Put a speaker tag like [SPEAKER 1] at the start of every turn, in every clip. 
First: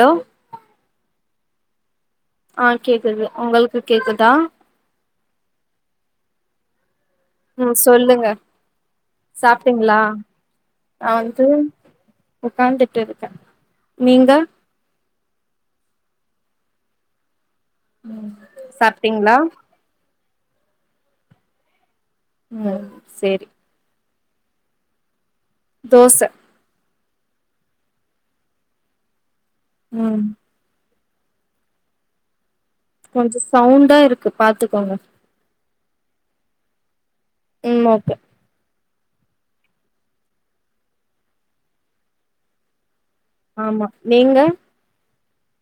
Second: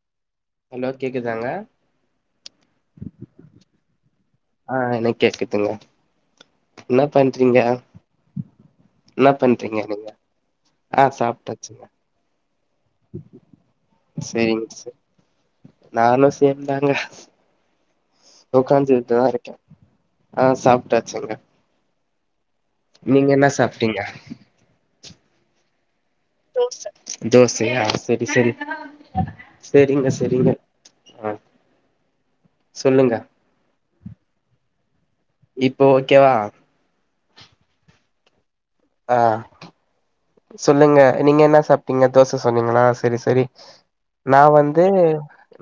[SPEAKER 1] hello
[SPEAKER 2] hello கேக்குதாங்க
[SPEAKER 1] ஆஹ் கேக்குது உங்களுக்கு கேக்குதா
[SPEAKER 2] ஆஹ் எனக்கு கேக்குதுங்க என்ன பண்றீங்க
[SPEAKER 1] ம் சொல்லுங்க
[SPEAKER 2] என்ன பண்றீங்க
[SPEAKER 1] சாப்ட்டீங்களா
[SPEAKER 2] நீங்க ஆஹ் சாப்ட்டாச்சு
[SPEAKER 1] உக்காந்து
[SPEAKER 2] சேரிங்க சேரி நானு சேத்தாங்க உக்காந்துட்டுதா
[SPEAKER 1] சாப்ட்டீங்களா
[SPEAKER 2] இருக்க ஆ சாப்ட்டாச்சுங்க
[SPEAKER 1] ம்
[SPEAKER 2] நீங்க
[SPEAKER 1] சேரி
[SPEAKER 2] என்ன சாப்ட்டிங்க
[SPEAKER 1] தோச
[SPEAKER 2] தோச தோசயா சரி சரி சரிங்க
[SPEAKER 1] ம்
[SPEAKER 2] சரிங்க ஆ சொல்லுங்க
[SPEAKER 1] கொஞ்ச சவுண்டா இருக்கு பாத்துக்கோங்க
[SPEAKER 2] இப்போ ஓகேவா
[SPEAKER 1] ம் ஓகே
[SPEAKER 2] ஆ சொல்லுங்க நீங்க என்ன சாப்ட்டீங்க தோச சொன்னீங்னா செரி செரி
[SPEAKER 1] ஆமா நீங்க
[SPEAKER 2] நா வந்து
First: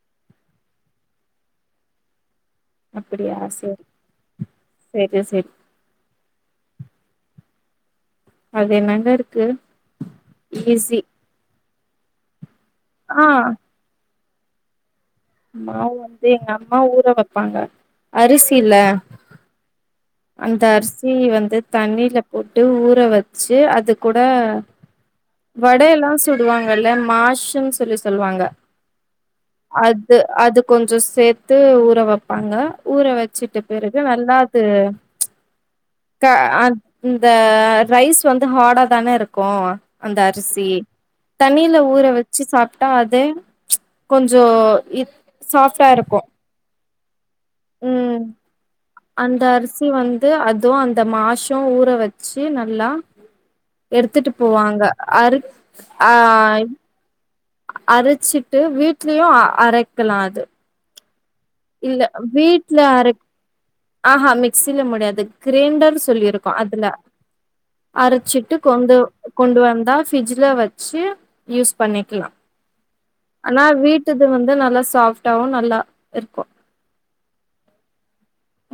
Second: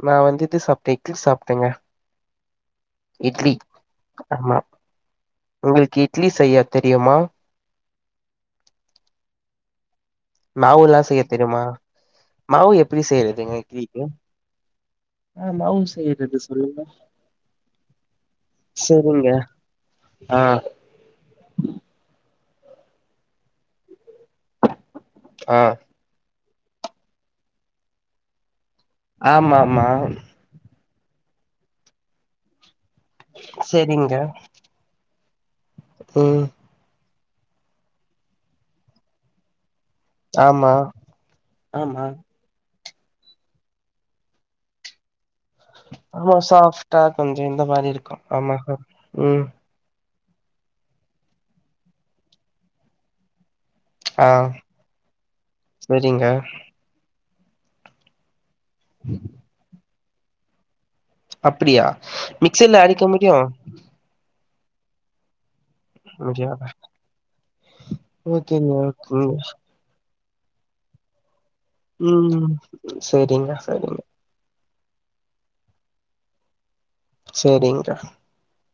[SPEAKER 2] நா வந்து இது சாப்ட்டே இட்லி சாப்ட்டேங்க
[SPEAKER 1] அப்படியா
[SPEAKER 2] இட்லி
[SPEAKER 1] சேரி
[SPEAKER 2] ஆமா
[SPEAKER 1] சேரி சேரி
[SPEAKER 2] உங்ளுக்கு இட்லி செய்ய தெரியுமா
[SPEAKER 1] அது என்னங்க இருக்கு ஈஸி
[SPEAKER 2] மாவுல்லா செய்ய தெரியுமா மாவு எப்டி
[SPEAKER 1] ஆ
[SPEAKER 2] செய்யறதுங்க இட்லிக்கு ஆ
[SPEAKER 1] மாவு வந்து
[SPEAKER 2] செய்யறது
[SPEAKER 1] எங்க அம்மா
[SPEAKER 2] சொல்லுங்க
[SPEAKER 1] ஊற வப்பாங்க அரிசில்ல
[SPEAKER 2] செரிங்க ஆ
[SPEAKER 1] அந்த அரிசி வந்து தண்ணில போட்டு ஊற வச்சு அது கூட
[SPEAKER 2] ஆ
[SPEAKER 1] வடையெல்லா சு சுடுவாங்கல்லே மாஸ்னு சொல்லி சொல்லுவாங்க
[SPEAKER 2] ஆமாமா
[SPEAKER 1] அது அது கொஞ்ச சேத்து ஊற வப்பாங்க ஊற வச்சுட்டு பிறகு
[SPEAKER 2] செரிங்க
[SPEAKER 1] நல்லா ந்து க
[SPEAKER 2] ம்
[SPEAKER 1] அந் இந்த ரைஸ் வந்து ஹாடா தானே இருக்கு அந்த அரிசி
[SPEAKER 2] ஆமா
[SPEAKER 1] தண்ணிலே ஊற
[SPEAKER 2] ஆமா
[SPEAKER 1] வச்சு சாப்ட்டா அது கொஞ்சோ இ சாஃப்டா இருக்கு
[SPEAKER 2] ப்ப சாஃப்டா கொஞ்ச இந்த மாரி இருக்கு
[SPEAKER 1] ம்
[SPEAKER 2] ஆமா ம்
[SPEAKER 1] அந்த அரிசி வந் து அதுவு அந்த மாஸு ஊற வச்சு நல்லா எடுத்துட்டு
[SPEAKER 2] ஆ
[SPEAKER 1] போவாங்க அரு ஆ
[SPEAKER 2] செரிங்க
[SPEAKER 1] அருச்சிட்டு வீட்லயு அ அரைக்கலா அது
[SPEAKER 2] அப்டியா
[SPEAKER 1] இல்ல வீட்ல
[SPEAKER 2] மிக்சில அரிக்க
[SPEAKER 1] அரைக்
[SPEAKER 2] முடியு
[SPEAKER 1] ஆஹா மிக்சிலே முடியாது கிரைண்டர் சொல்லிருக்கு
[SPEAKER 2] முடியாதா
[SPEAKER 1] அதுல அரைச்சிட்டு
[SPEAKER 2] ஓகேங்க
[SPEAKER 1] கொண்டு
[SPEAKER 2] ஓகேங்க
[SPEAKER 1] கொண்டு வந்தா ஃபிரிட்ஜில வச்சு யூஸ் பண்ணிக்கலா
[SPEAKER 2] ம் செரிங்க
[SPEAKER 1] ஆனா
[SPEAKER 2] செரிங்க
[SPEAKER 1] வீட்டு து வந்து நல்லா சாஃப்ட்டாவு நல்லா இருக்கு
[SPEAKER 2] செரிங்க்கா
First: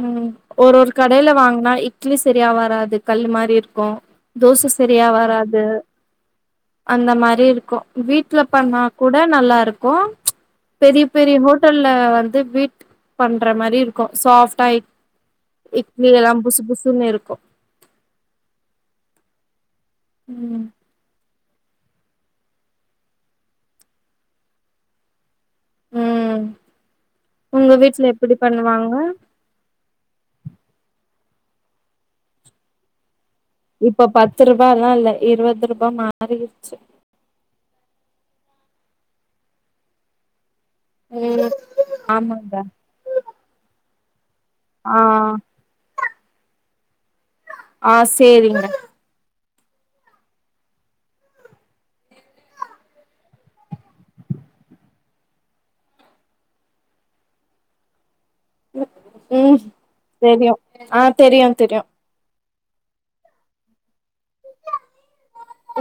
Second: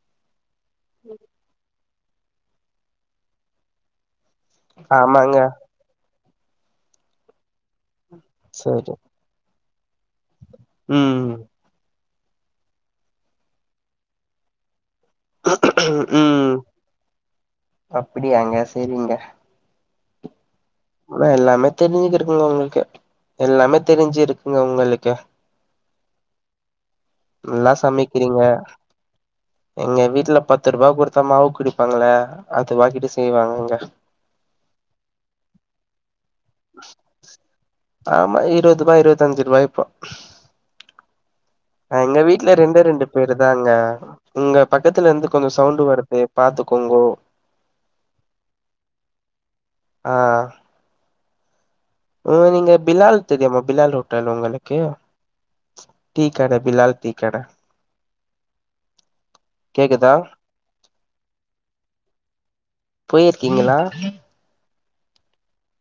[SPEAKER 1] ம் ஒரு ஒரு கடைல வாங்குனா இட்லி சரியா வராது கல்லு மாரி இருக்கு தோச சரியா
[SPEAKER 2] ஆமாங்க
[SPEAKER 1] வராது அந்த மாரி இருக்கு வீட்ல பண்ணா
[SPEAKER 2] செரி
[SPEAKER 1] கூ ட நல்லாருக்கு பெரிய
[SPEAKER 2] ம்
[SPEAKER 1] பெரிய ஹோட் டல்ல வந்து வீட் பண்ற மாரி இருக்கு சாப்ட்டா இ இட்லி எல்லா புசு புசுன்னு இருக்கு
[SPEAKER 2] அப்படியாங்க செரிங்க
[SPEAKER 1] ம்
[SPEAKER 2] ஆனா எல்லாமே தெரிஞ்சிக்குறிங்க உங்களுக்கு எல்லாமே தெரிஞ்சி இருக்குங்க உங்களுக்கு
[SPEAKER 1] ம் உங்க
[SPEAKER 2] நல்லா
[SPEAKER 1] வீட்ல எப்படி
[SPEAKER 2] சமைக்கிறீங்க
[SPEAKER 1] பண்ணுவாங்க
[SPEAKER 2] எங்க வீட்டுல பத்து ரூபா குடுத்தா மாவு குடிப்பாங்கள அது வாங்கிட்டு செய்வாங்க
[SPEAKER 1] இப்ப பத்து ரூபாலா இல்ல இருவது ரூபா மாறிருச்சு
[SPEAKER 2] ஆமா இருவதூபா இருவத்தஞ்சு ரூபா இப்போ
[SPEAKER 1] ம்
[SPEAKER 2] எங்க
[SPEAKER 1] ஆமாங்க
[SPEAKER 2] வீட்ல ரெண்டே ரெண்டு பேருதாங்க உங்க
[SPEAKER 1] ஆ
[SPEAKER 2] பக்கத்துல இருந்து கொஞ்சம் சவுண்டு வருது பாத்துக்கோங்கோ
[SPEAKER 1] ஆ சேரிங்க
[SPEAKER 2] ஆ உ நீங்க பிலால் தெரியுமா பிலால் ஹோட்டல் உங்களுக்கு டீ கடை பிலால் டீ கடை
[SPEAKER 1] ம்
[SPEAKER 2] கேக்குதா
[SPEAKER 1] தெரியு ஆ தெரியு தெரியு
[SPEAKER 2] போயிருக்கீங்ளா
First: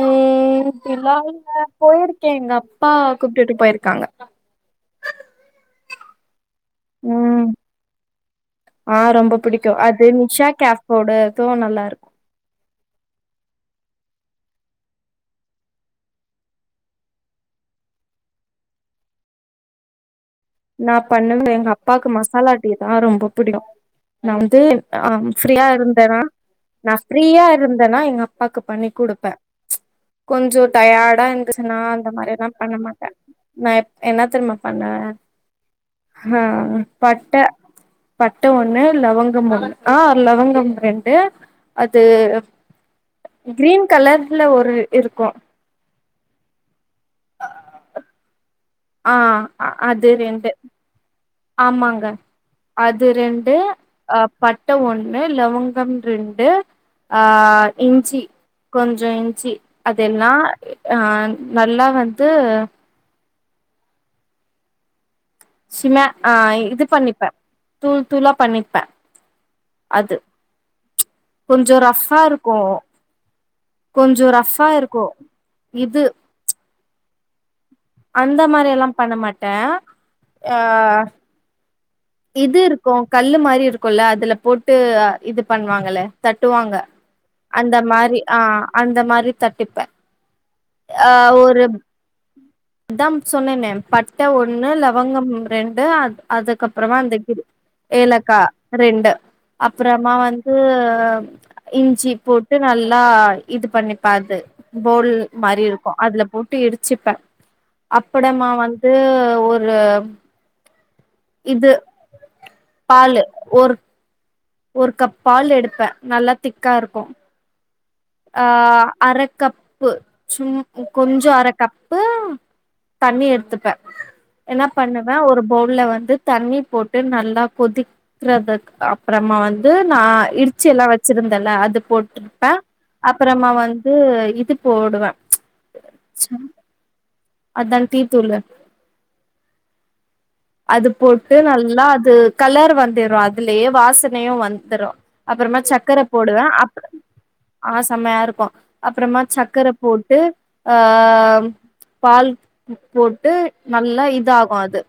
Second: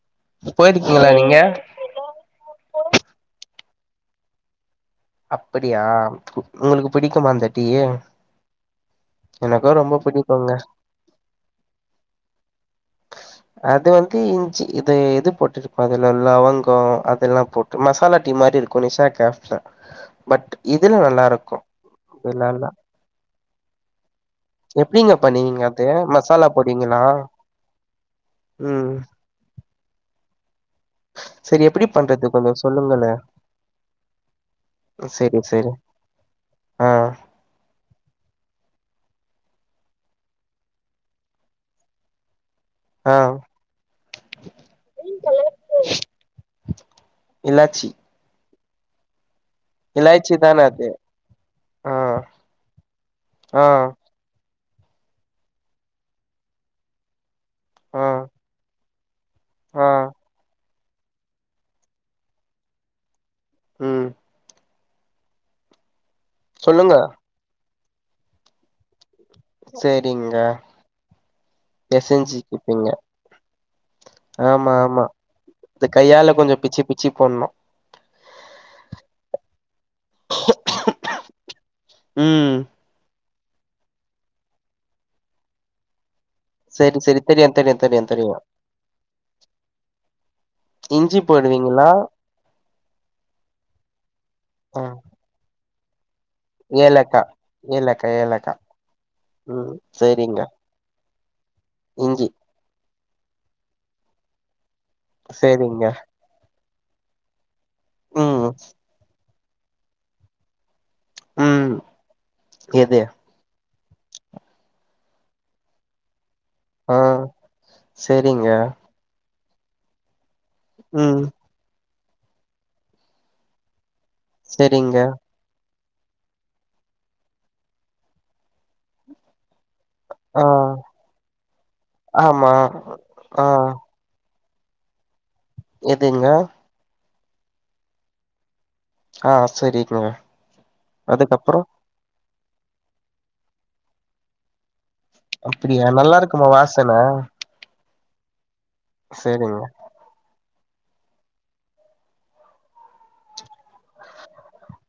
[SPEAKER 1] ம்
[SPEAKER 2] போயிருக்கீங்களா
[SPEAKER 1] பெரும்பாலு
[SPEAKER 2] நீங்க
[SPEAKER 1] நா போயிருக்கே எங்க அப்பா கூப்ட்டுட்டு போய்ருக்காங்க
[SPEAKER 2] அப்டியா உங்களுக்கு பிடிக்குமா
[SPEAKER 1] ம்
[SPEAKER 2] அந்த டீ ய
[SPEAKER 1] ஆ ரொம்ப பிடிக்கு அது மிஷா
[SPEAKER 2] பிடிக்குங்க
[SPEAKER 1] கஃப் ஓட இதுவு நல்லாருக்கு
[SPEAKER 2] அது வந்து இஞ்சி இது இது போட்ருபாங்கல்ல லவங்க அதெல்லா போட் மசாலா டீ மாரி இருக்கு நிஷா கேப்ல பட்
[SPEAKER 1] நா
[SPEAKER 2] இதுல நல்லா
[SPEAKER 1] பண்ணுவ
[SPEAKER 2] இருக்கு
[SPEAKER 1] எங்க அப்பாக்கு மசாலா
[SPEAKER 2] இதுலல்லா
[SPEAKER 1] டீ தா ரொம்ப புடிக்கு நா வந்து ஆ
[SPEAKER 2] எப்டிங்க பண்ணுவீங்க
[SPEAKER 1] ஃப்ரீயா
[SPEAKER 2] அது
[SPEAKER 1] இருந்தனா
[SPEAKER 2] மசாலா
[SPEAKER 1] நா
[SPEAKER 2] போடுவீங்களா
[SPEAKER 1] ஃப்ரீயா இருந்தனா எங்க அப் பாக்க பண்ணி
[SPEAKER 2] ம்
[SPEAKER 1] குடுப்ப கொஞ்சோ டயார்ட்
[SPEAKER 2] சரி
[SPEAKER 1] பயந்ச்சன்னா
[SPEAKER 2] எப்டி
[SPEAKER 1] அந்த
[SPEAKER 2] பண்றது
[SPEAKER 1] மாரில்லா
[SPEAKER 2] கொஞ்சோ
[SPEAKER 1] பண்ண மாட்ட
[SPEAKER 2] சொல்லுங்களே
[SPEAKER 1] நா என்ன தெரிமா பண்ண
[SPEAKER 2] செரி
[SPEAKER 1] ஹலோ பட்ட பட்ட ஒண்ணு லவங்க ஒண்ணு ஆ லவங்க ரெண்டு அது
[SPEAKER 2] ஆ
[SPEAKER 1] கிரீன் கலர்ல ஒரு இருக்கு
[SPEAKER 2] இல்லாச்சி
[SPEAKER 1] ஆ அது
[SPEAKER 2] இலாச்சி
[SPEAKER 1] ரெண்டு
[SPEAKER 2] தான அது ஆ
[SPEAKER 1] ஆமாங்க அது ரெண்டு
[SPEAKER 2] ஆ
[SPEAKER 1] அ பட்டை ஒண்ணு லவங்கம் ரெண்டு ஆ
[SPEAKER 2] ஆ
[SPEAKER 1] இஞ்சி கொஞ்சோ இஞ்ச்சி
[SPEAKER 2] ஆ
[SPEAKER 1] அதெல்லா நல்லா வந்து
[SPEAKER 2] ம்
[SPEAKER 1] சின ஆ இது
[SPEAKER 2] சொல்லுங்க
[SPEAKER 1] பண்ணிப்ப தூள் தூளா பண்ணிப்ப அது
[SPEAKER 2] சரிங்க
[SPEAKER 1] கொஞ்சோ ரஃப்பாருக்கு
[SPEAKER 2] பெசஞ்சிக்கிப்பீங்க
[SPEAKER 1] கொஞ்சோ ரஃபா
[SPEAKER 2] ஆமா
[SPEAKER 1] இருக்கு
[SPEAKER 2] ஆமா
[SPEAKER 1] இது
[SPEAKER 2] கையால கொஞ்சோ பிச்சி பிச்சி போட்ணு
[SPEAKER 1] அந்த மாரி எல்லா பண்ண மாட்ட ஆ
[SPEAKER 2] ம்
[SPEAKER 1] இது இருக்கு கல்லு மாரி இருக்குல அதுல போட்டு இது பண்ணுவாங்கல தட்டுவாங்க
[SPEAKER 2] சரி சரி தெரியு தெரியு
[SPEAKER 1] அந்த
[SPEAKER 2] தெரியு
[SPEAKER 1] மாரி
[SPEAKER 2] தெரியு
[SPEAKER 1] ஆ அந்த மாரி தட்டிப்ப
[SPEAKER 2] இஞ்சி போடுவீங்களா
[SPEAKER 1] அதா சொன்னனே பட்டை ஒண்ணு
[SPEAKER 2] ஆ
[SPEAKER 1] லவங்கம் ரெண்டு அ அதுக்கு அப்பறமா
[SPEAKER 2] ஏலக்கா
[SPEAKER 1] அந்தக் இது ஏலக்கா ரெண்டு
[SPEAKER 2] ம்
[SPEAKER 1] அப்பறமா
[SPEAKER 2] சரிங்க
[SPEAKER 1] வந்து இஞ்சி போட் நல்லா இது பண்ணிப்பாது போல் மாரி
[SPEAKER 2] சரிங்க
[SPEAKER 1] இருக்கு அதுல போட் வி இடிச்சுப்ப
[SPEAKER 2] ம்
[SPEAKER 1] அப்புடமா வந்து ஒரு இது
[SPEAKER 2] ம் எது
[SPEAKER 1] பாலு ஒரு ஒரு கப் பால் எடுப்ப நல்லா திக்கா
[SPEAKER 2] ஆ
[SPEAKER 1] இருக்கு ஆ
[SPEAKER 2] சரிங்க
[SPEAKER 1] அரக்கப்பு சும்
[SPEAKER 2] ம்
[SPEAKER 1] கொஞ்சோ அர கப் ம் தண்ணி எடுத்துப்ப என்ன
[SPEAKER 2] சரிங்க
[SPEAKER 1] பண்ணுவ ஒரு பவுல வந்து தண்ணி போட்டு நல்லா கொதிக்கறதுக் அப்பறமா வந்து து நா
[SPEAKER 2] ஆ
[SPEAKER 1] இடிச்சி எல்லா வச்சிருந்தல்ல அது போட்ருப்ப
[SPEAKER 2] ஆமா ஆ
[SPEAKER 1] அப்பறமா வந்து இது போடுவ
[SPEAKER 2] எதுங்க
[SPEAKER 1] அதா டீ தூளு
[SPEAKER 2] ஆ சரிங்க
[SPEAKER 1] அது போட்டு
[SPEAKER 2] அதுக்கப்புறோ
[SPEAKER 1] நல்லா அது கலர் வந்துரு அதுலயே வாசனையு வந்துரு அப்பறமா
[SPEAKER 2] அப்டியா
[SPEAKER 1] சக்கர
[SPEAKER 2] நல்லா
[SPEAKER 1] போடுவ
[SPEAKER 2] இருக்குமா
[SPEAKER 1] அப்
[SPEAKER 2] வாசன
[SPEAKER 1] ஆ செம்மையா இருக்கு அப்பறமா
[SPEAKER 2] சரிங்க
[SPEAKER 1] சக்கர போட்டு ஆ பால் போட்டு நல்லா இது ஆகு அது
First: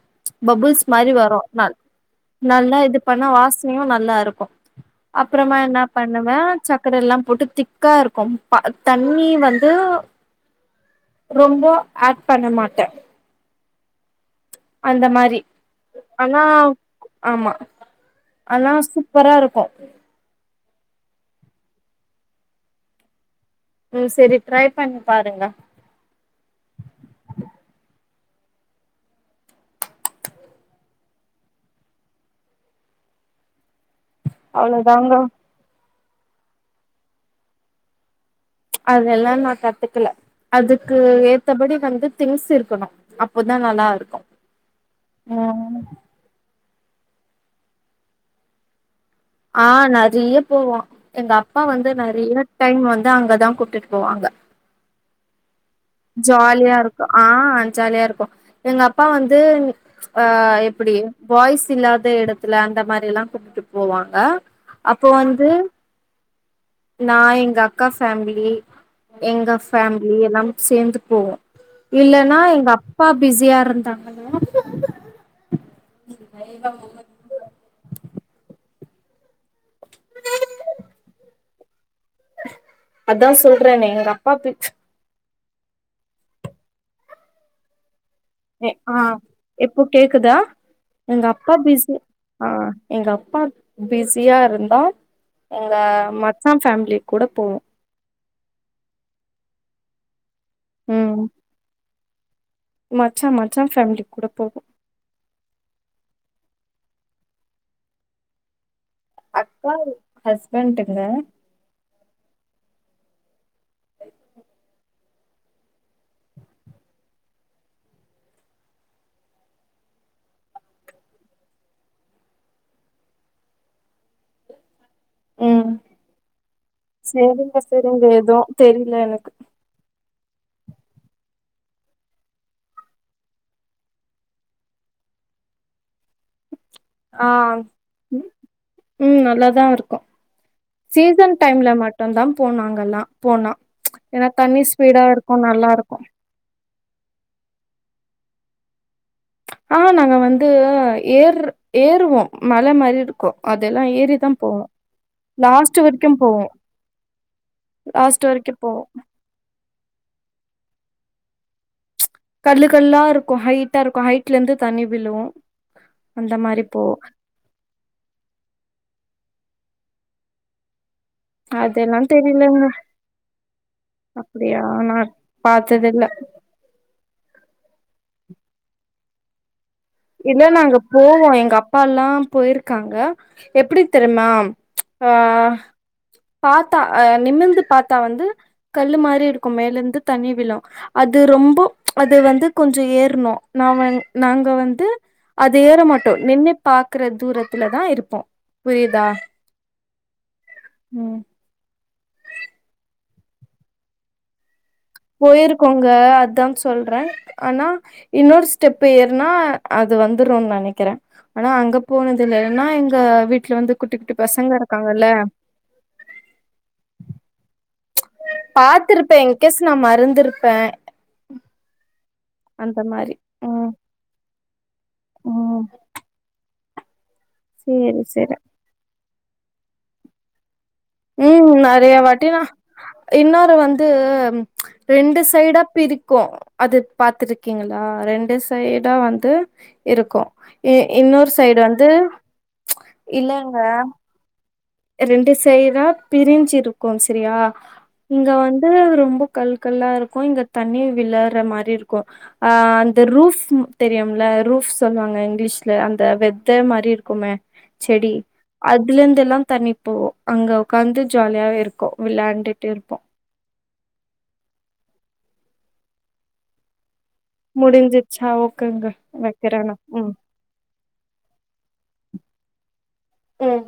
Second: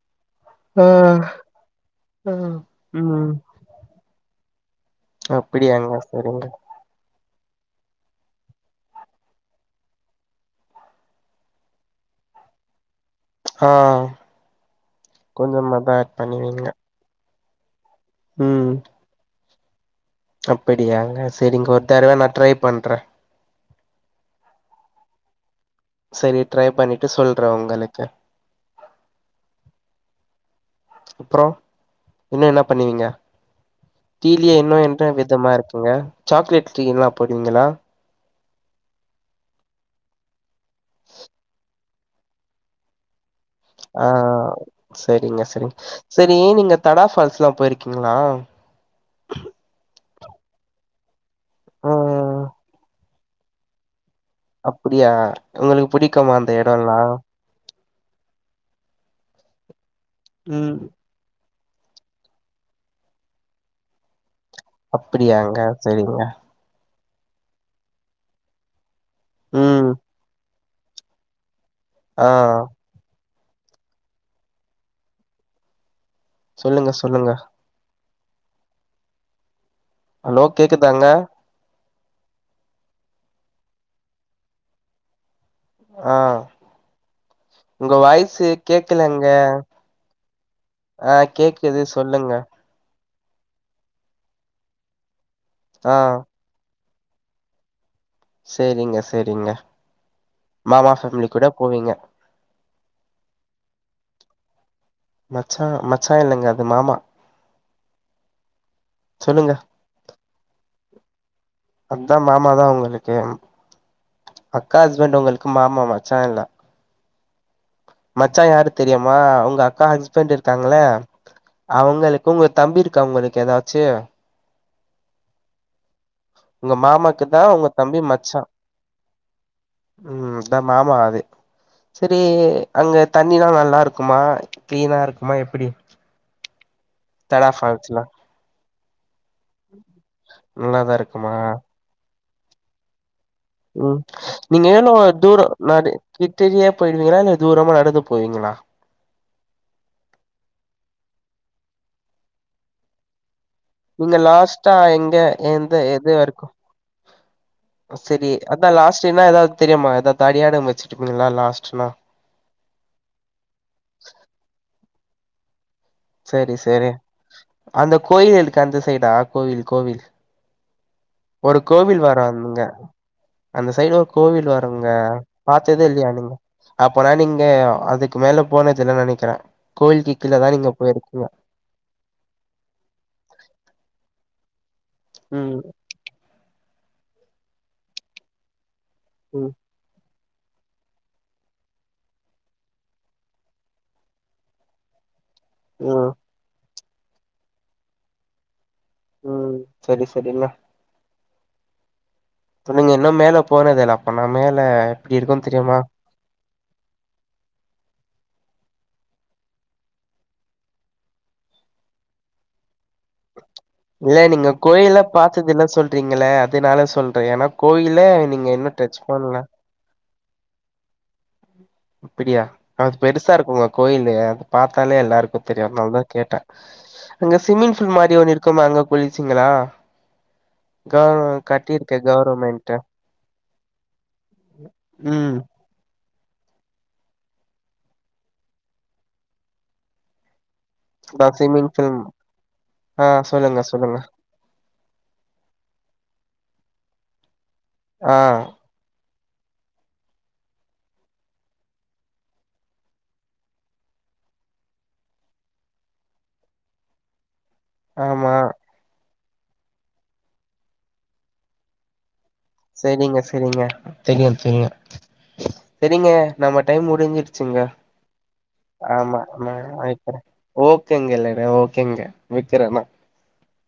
[SPEAKER 1] பபுள்ஸ்
[SPEAKER 2] ஆ
[SPEAKER 1] மாரி வரு நள்
[SPEAKER 2] ஆ
[SPEAKER 1] நல்லா இது பண்ணா
[SPEAKER 2] ம்
[SPEAKER 1] வாசனையு நல்லா இருக்கு அப்பறமா என்னா
[SPEAKER 2] அப்படியாங்க
[SPEAKER 1] பண்ணுவே
[SPEAKER 2] சரிங்க
[SPEAKER 1] சக் கர எல்லா போட்டு திக்கா இருக்கு ப தண்ணி வந்து ரொம்போ ஆட் பண்ண மாட்டே
[SPEAKER 2] ஹா
[SPEAKER 1] அந்த மாரி
[SPEAKER 2] கொஞ்சமா தா ஆட்
[SPEAKER 1] ஆனா
[SPEAKER 2] பண்ணுவீங்க
[SPEAKER 1] ஆமா
[SPEAKER 2] ம்
[SPEAKER 1] அனா சூப்பரா இருக்கு
[SPEAKER 2] அப்படியாங்க செரிங்க ஒரு தரவ நா ட்ரை பண்ற
[SPEAKER 1] ம் செரி ட்ரை பண்ணி பாருங்க
[SPEAKER 2] செரி ட்ரை பண்ணிட்டு சொல்ற உங்களுக்கு அப்றோ இன்னு என்ன பண்ணுவீங்க டீலயே இன்னு என்ற
[SPEAKER 1] அவ்ளோதாங்க
[SPEAKER 2] விதமா இருக்குங்க சாக்லேட் டீ எல்லா போடுவீங்களா
[SPEAKER 1] அதெல்லா நா கத்துக்கல அதுக்கு ஏத்தபடி வந்து திங்ஸ் இருக்கணு அப்போதா நல்லா
[SPEAKER 2] ஆ
[SPEAKER 1] இருக்கு
[SPEAKER 2] சரிங்க சரிங் சரி நீங்க தடா ஃபால்ஸ்ல்லா போயிருக்கீங்களா
[SPEAKER 1] ஆ நெறைய போவோ எங்க அப்பா வந்து
[SPEAKER 2] ம்
[SPEAKER 1] நெறைய டைம் வந்து அங்கதா கூட்டிட்டு போவாங்க
[SPEAKER 2] அப்டியா உங்களு
[SPEAKER 1] ஜாலியா இருக்கு ஆ ஜாலியா இருக்கு எங்க அப்பா வந்து ஆ
[SPEAKER 2] ம்
[SPEAKER 1] எப்புடி பாய்ஸ் இல்லாத எடத்துல அந்த மாரி எல்லா கூப்டு போவாங்க அப்போ வந்து
[SPEAKER 2] அப்டியாங்க செரிங்க
[SPEAKER 1] நா எங்க அக்கா ஃபேமிலி எங்க
[SPEAKER 2] ம்
[SPEAKER 1] ஃபேமிலி எல்லா சேந்து போவோ
[SPEAKER 2] ஆ
[SPEAKER 1] இல்லன்னா எங்க அப்பா பிஸியா இருந்தாங்கனா
[SPEAKER 2] சொல்லுங்க சொல்லுங்க ஹலோ கேக்குதாங்க
[SPEAKER 1] அதா சொல்றனே எங்க அப்பா பி
[SPEAKER 2] ஆ உங்க வாய்சு
[SPEAKER 1] ஆ
[SPEAKER 2] கேக்கலங்க
[SPEAKER 1] இப்போ கேக்குதா
[SPEAKER 2] ஆ
[SPEAKER 1] எங்க அப்பா
[SPEAKER 2] கேக்குது
[SPEAKER 1] பிஸி
[SPEAKER 2] சொல்லுங்க
[SPEAKER 1] ஆ எங்க அப்பா பிஸியா இருந்தா எங்க
[SPEAKER 2] ஆ
[SPEAKER 1] மச்சா ஃபேமிலி கூட போவோ
[SPEAKER 2] செரிங்க செரிங்க மாமா
[SPEAKER 1] ம்
[SPEAKER 2] ஃபேமிலி கூட போவீங்க
[SPEAKER 1] மச்சா மச்சா ஃபேமிலி கூட போவோ
[SPEAKER 2] மச்சா மச்சா இல்லங்க அது மாமா சொல்லுங்க
[SPEAKER 1] அக்கா ஹஸ்பண்டுங்க
[SPEAKER 2] அதா மாமா தா உங்களுக்கு
[SPEAKER 1] [inaudible]
[SPEAKER 2] அக்கா ஹஸ்பண்ட் உங்களுக்கு மாமா மச்சா இல்ல மச்சா யாரு தெரியுமா உங்க அக்கா ஹஸ்பண்ட் இருக்காங்களே அவங்களுக்கு உங்க தம்பி இருக்கா உங்களுக்கு எதாச்சு
[SPEAKER 1] ம்
[SPEAKER 2] உங்க மாமாக்கு தா
[SPEAKER 1] செரிங்க
[SPEAKER 2] உங்க தம்பி
[SPEAKER 1] செரிங்க எதுவு
[SPEAKER 2] மச்சா
[SPEAKER 1] தெரில எனக்கு
[SPEAKER 2] ம் தா மாமா அது செரி அங்கே தண்ணிலா நல்லா இருக்குமா க்ளீனா இருக்குமா எப்டி
[SPEAKER 1] ஆ
[SPEAKER 2] தடா ஃபால்ஸ்லா
[SPEAKER 1] ம் நல்லாதா இருக்கு
[SPEAKER 2] நல்லாதா
[SPEAKER 1] சீசன்
[SPEAKER 2] இருக்குமா
[SPEAKER 1] டைம்ல மட் ரந்தம் போனாங்கல்லா போனா
[SPEAKER 2] உம்
[SPEAKER 1] ஏன்னா தண்ணி
[SPEAKER 2] நீங்க ஏனோ
[SPEAKER 1] ஸ்பீடா இருக்கு
[SPEAKER 2] தூரோ
[SPEAKER 1] நல்லா
[SPEAKER 2] மாரி
[SPEAKER 1] இருக்கு
[SPEAKER 2] கிட்டிலயே போயிடுவீங்ளா இல்ல தூரமா நடந்து போவீங்களா
[SPEAKER 1] ஆ நாங்க வந்து ஏர் ஏறுவோ மழ மாதிரி இரு
[SPEAKER 2] நீங்க லாஸ்டா எங்க எந்த
[SPEAKER 1] லாஸ்ட்
[SPEAKER 2] எது
[SPEAKER 1] போவோ
[SPEAKER 2] வரைக்கு
[SPEAKER 1] லாஸ்ட்
[SPEAKER 2] செரி
[SPEAKER 1] வரைக்கு
[SPEAKER 2] அதா
[SPEAKER 1] போவோ
[SPEAKER 2] லாஸ்ட்னா ஏதாவது தெரியுமா ஏதாவது அடியாள வச்சிருக்கீங்ளா லாஸ்ட்னா
[SPEAKER 1] கல்லு கல்லா இருக்கு ஹைட்டா இருக்கு ஹைட்ல இருந்து தண்ணி விழுவூ
[SPEAKER 2] சரி சரி அந்த கோயில் இருக்கு அந்த சைடா கோவில் கோவில் ஒரு
[SPEAKER 1] அதெல்லா
[SPEAKER 2] கோவில் வரோ அங்க
[SPEAKER 1] தெரிலங்க
[SPEAKER 2] அந்த சைடு ஒரு கோவில்
[SPEAKER 1] அப்டியா
[SPEAKER 2] வருங்க
[SPEAKER 1] நா
[SPEAKER 2] பாத்ததே
[SPEAKER 1] பாத்ததில்ல
[SPEAKER 2] இல்லையா நீங்க அப்பனா நீங்க அதுக்கு மேல போனது இல்லனு நெனைக்கிறே கோவில்க்கு கீழ
[SPEAKER 1] இல்ல
[SPEAKER 2] தா நீங்க
[SPEAKER 1] நாங்க
[SPEAKER 2] போயிருக்கீங்க
[SPEAKER 1] போவோ எங்க அப்பா எல்லா போயிருக்காங்க எப்டி தெரிமா ஆ
[SPEAKER 2] உம்
[SPEAKER 1] பாத்தா அ நிமிந்து பாத்தா வந்து கல்லு மாரி இருக்கு
[SPEAKER 2] ம்
[SPEAKER 1] மேலந்து தண்ணி விழு அது ரொம்போ அது வந்து கொஞ்சோ ஏர்ணு நா வந் நாங்க வந்து அது ஏற மாட்டோ
[SPEAKER 2] ம்
[SPEAKER 1] நின்னு பாக்குற தூரத்துல தா இருப்போ புரிதா
[SPEAKER 2] சரி சரிங்க
[SPEAKER 1] உம்
[SPEAKER 2] நீங்க இன்னும் மேல போனது இல்ல அப்பன்ன மேல எப்டி இருக்குன் தெரியுமா
[SPEAKER 1] போயிருக்கோங்க அதா சொல்றே ஆனா இன்னொரு ஸ்டெப் ஏறுனா அது வந்துரும்னு நெனைக்கிறே ஆனா அங்க போனது இல்ல இல்லன்னா எங்க வீட்ல வந்து குட்டி குட்டி
[SPEAKER 2] இல்ல நீங்க
[SPEAKER 1] பசங்க
[SPEAKER 2] கோயிலே
[SPEAKER 1] இருக்காங்கல்ல
[SPEAKER 2] பாத்தது இல்ல சொல் ட் நீங்களே அதா சொல்றே ஏன்னா கோயிலே நீங்க இன்னும் டச்
[SPEAKER 1] பாத்திருப்பே
[SPEAKER 2] பண்ணல
[SPEAKER 1] இன்கேஸ் நா மறந்திருப்பே
[SPEAKER 2] அப்டியா
[SPEAKER 1] அந்த
[SPEAKER 2] அது
[SPEAKER 1] மாரி
[SPEAKER 2] பெருசா இருக்குங்க
[SPEAKER 1] ம்
[SPEAKER 2] கோயிலு அது பாத்தாலே எல்லாருக்கு
[SPEAKER 1] ம்
[SPEAKER 2] தெரியு அதனாலதா கேட்டே அங்க சிம்மிங்ஃபூல்
[SPEAKER 1] சேரி
[SPEAKER 2] மாதிரி
[SPEAKER 1] சேரி
[SPEAKER 2] ஒண்ணு இருக்கும்மா அங்க குளிச்சிங்ளா
[SPEAKER 1] ம் நெறைய வாட்டிணா இன்னொரு வந்து ச் ரெண்டு
[SPEAKER 2] ம்
[SPEAKER 1] சைடா பிரிச் க்கும் அது பாத்ருக்கீங்களா ரெண்டு சைடா வந்து இருக்கு
[SPEAKER 2] அதா
[SPEAKER 1] இன்னொரு சைடு
[SPEAKER 2] ஸ்விம்மிங்
[SPEAKER 1] வந்து
[SPEAKER 2] பூல் ஆ
[SPEAKER 1] இல்லங்க
[SPEAKER 2] சொல்லுங்க சொல்லுங்க
[SPEAKER 1] ரெண்டு சைடா பிரிஞ்சிருக்கு சரியா
[SPEAKER 2] ஆ
[SPEAKER 1] இங்க வந்து ம்ம் ரொம்ப கல்கல்லா இருக்கு இங்க தண்ணீர் விளர்ற மாரி இருக்கு அ அந்த ரூஃப் தெரியும்ல ரூஃப் சொல்வாங்க இங்கிலீஷ்ல அந்த வெத்த மாரி இருக்கு குமெ செடி
[SPEAKER 2] ஆமா
[SPEAKER 1] அதுல இருந்து எல்லா தண்ணி போவூம் அங்க உக்காந்து ஜாலியாவே இருக்கு வெளாண்டு
[SPEAKER 2] சேரிங்க சரிங்க தெரியு தெரியு சரிங்க நம்ம டைம் முடிஞ்சிருச்
[SPEAKER 1] முடிஞ்சுச்சா
[SPEAKER 2] ஆமா ஆமா வக்கிறே ஓகேங்க ல்லடா ஓகேங்க வக்கிறே
[SPEAKER 1] உம்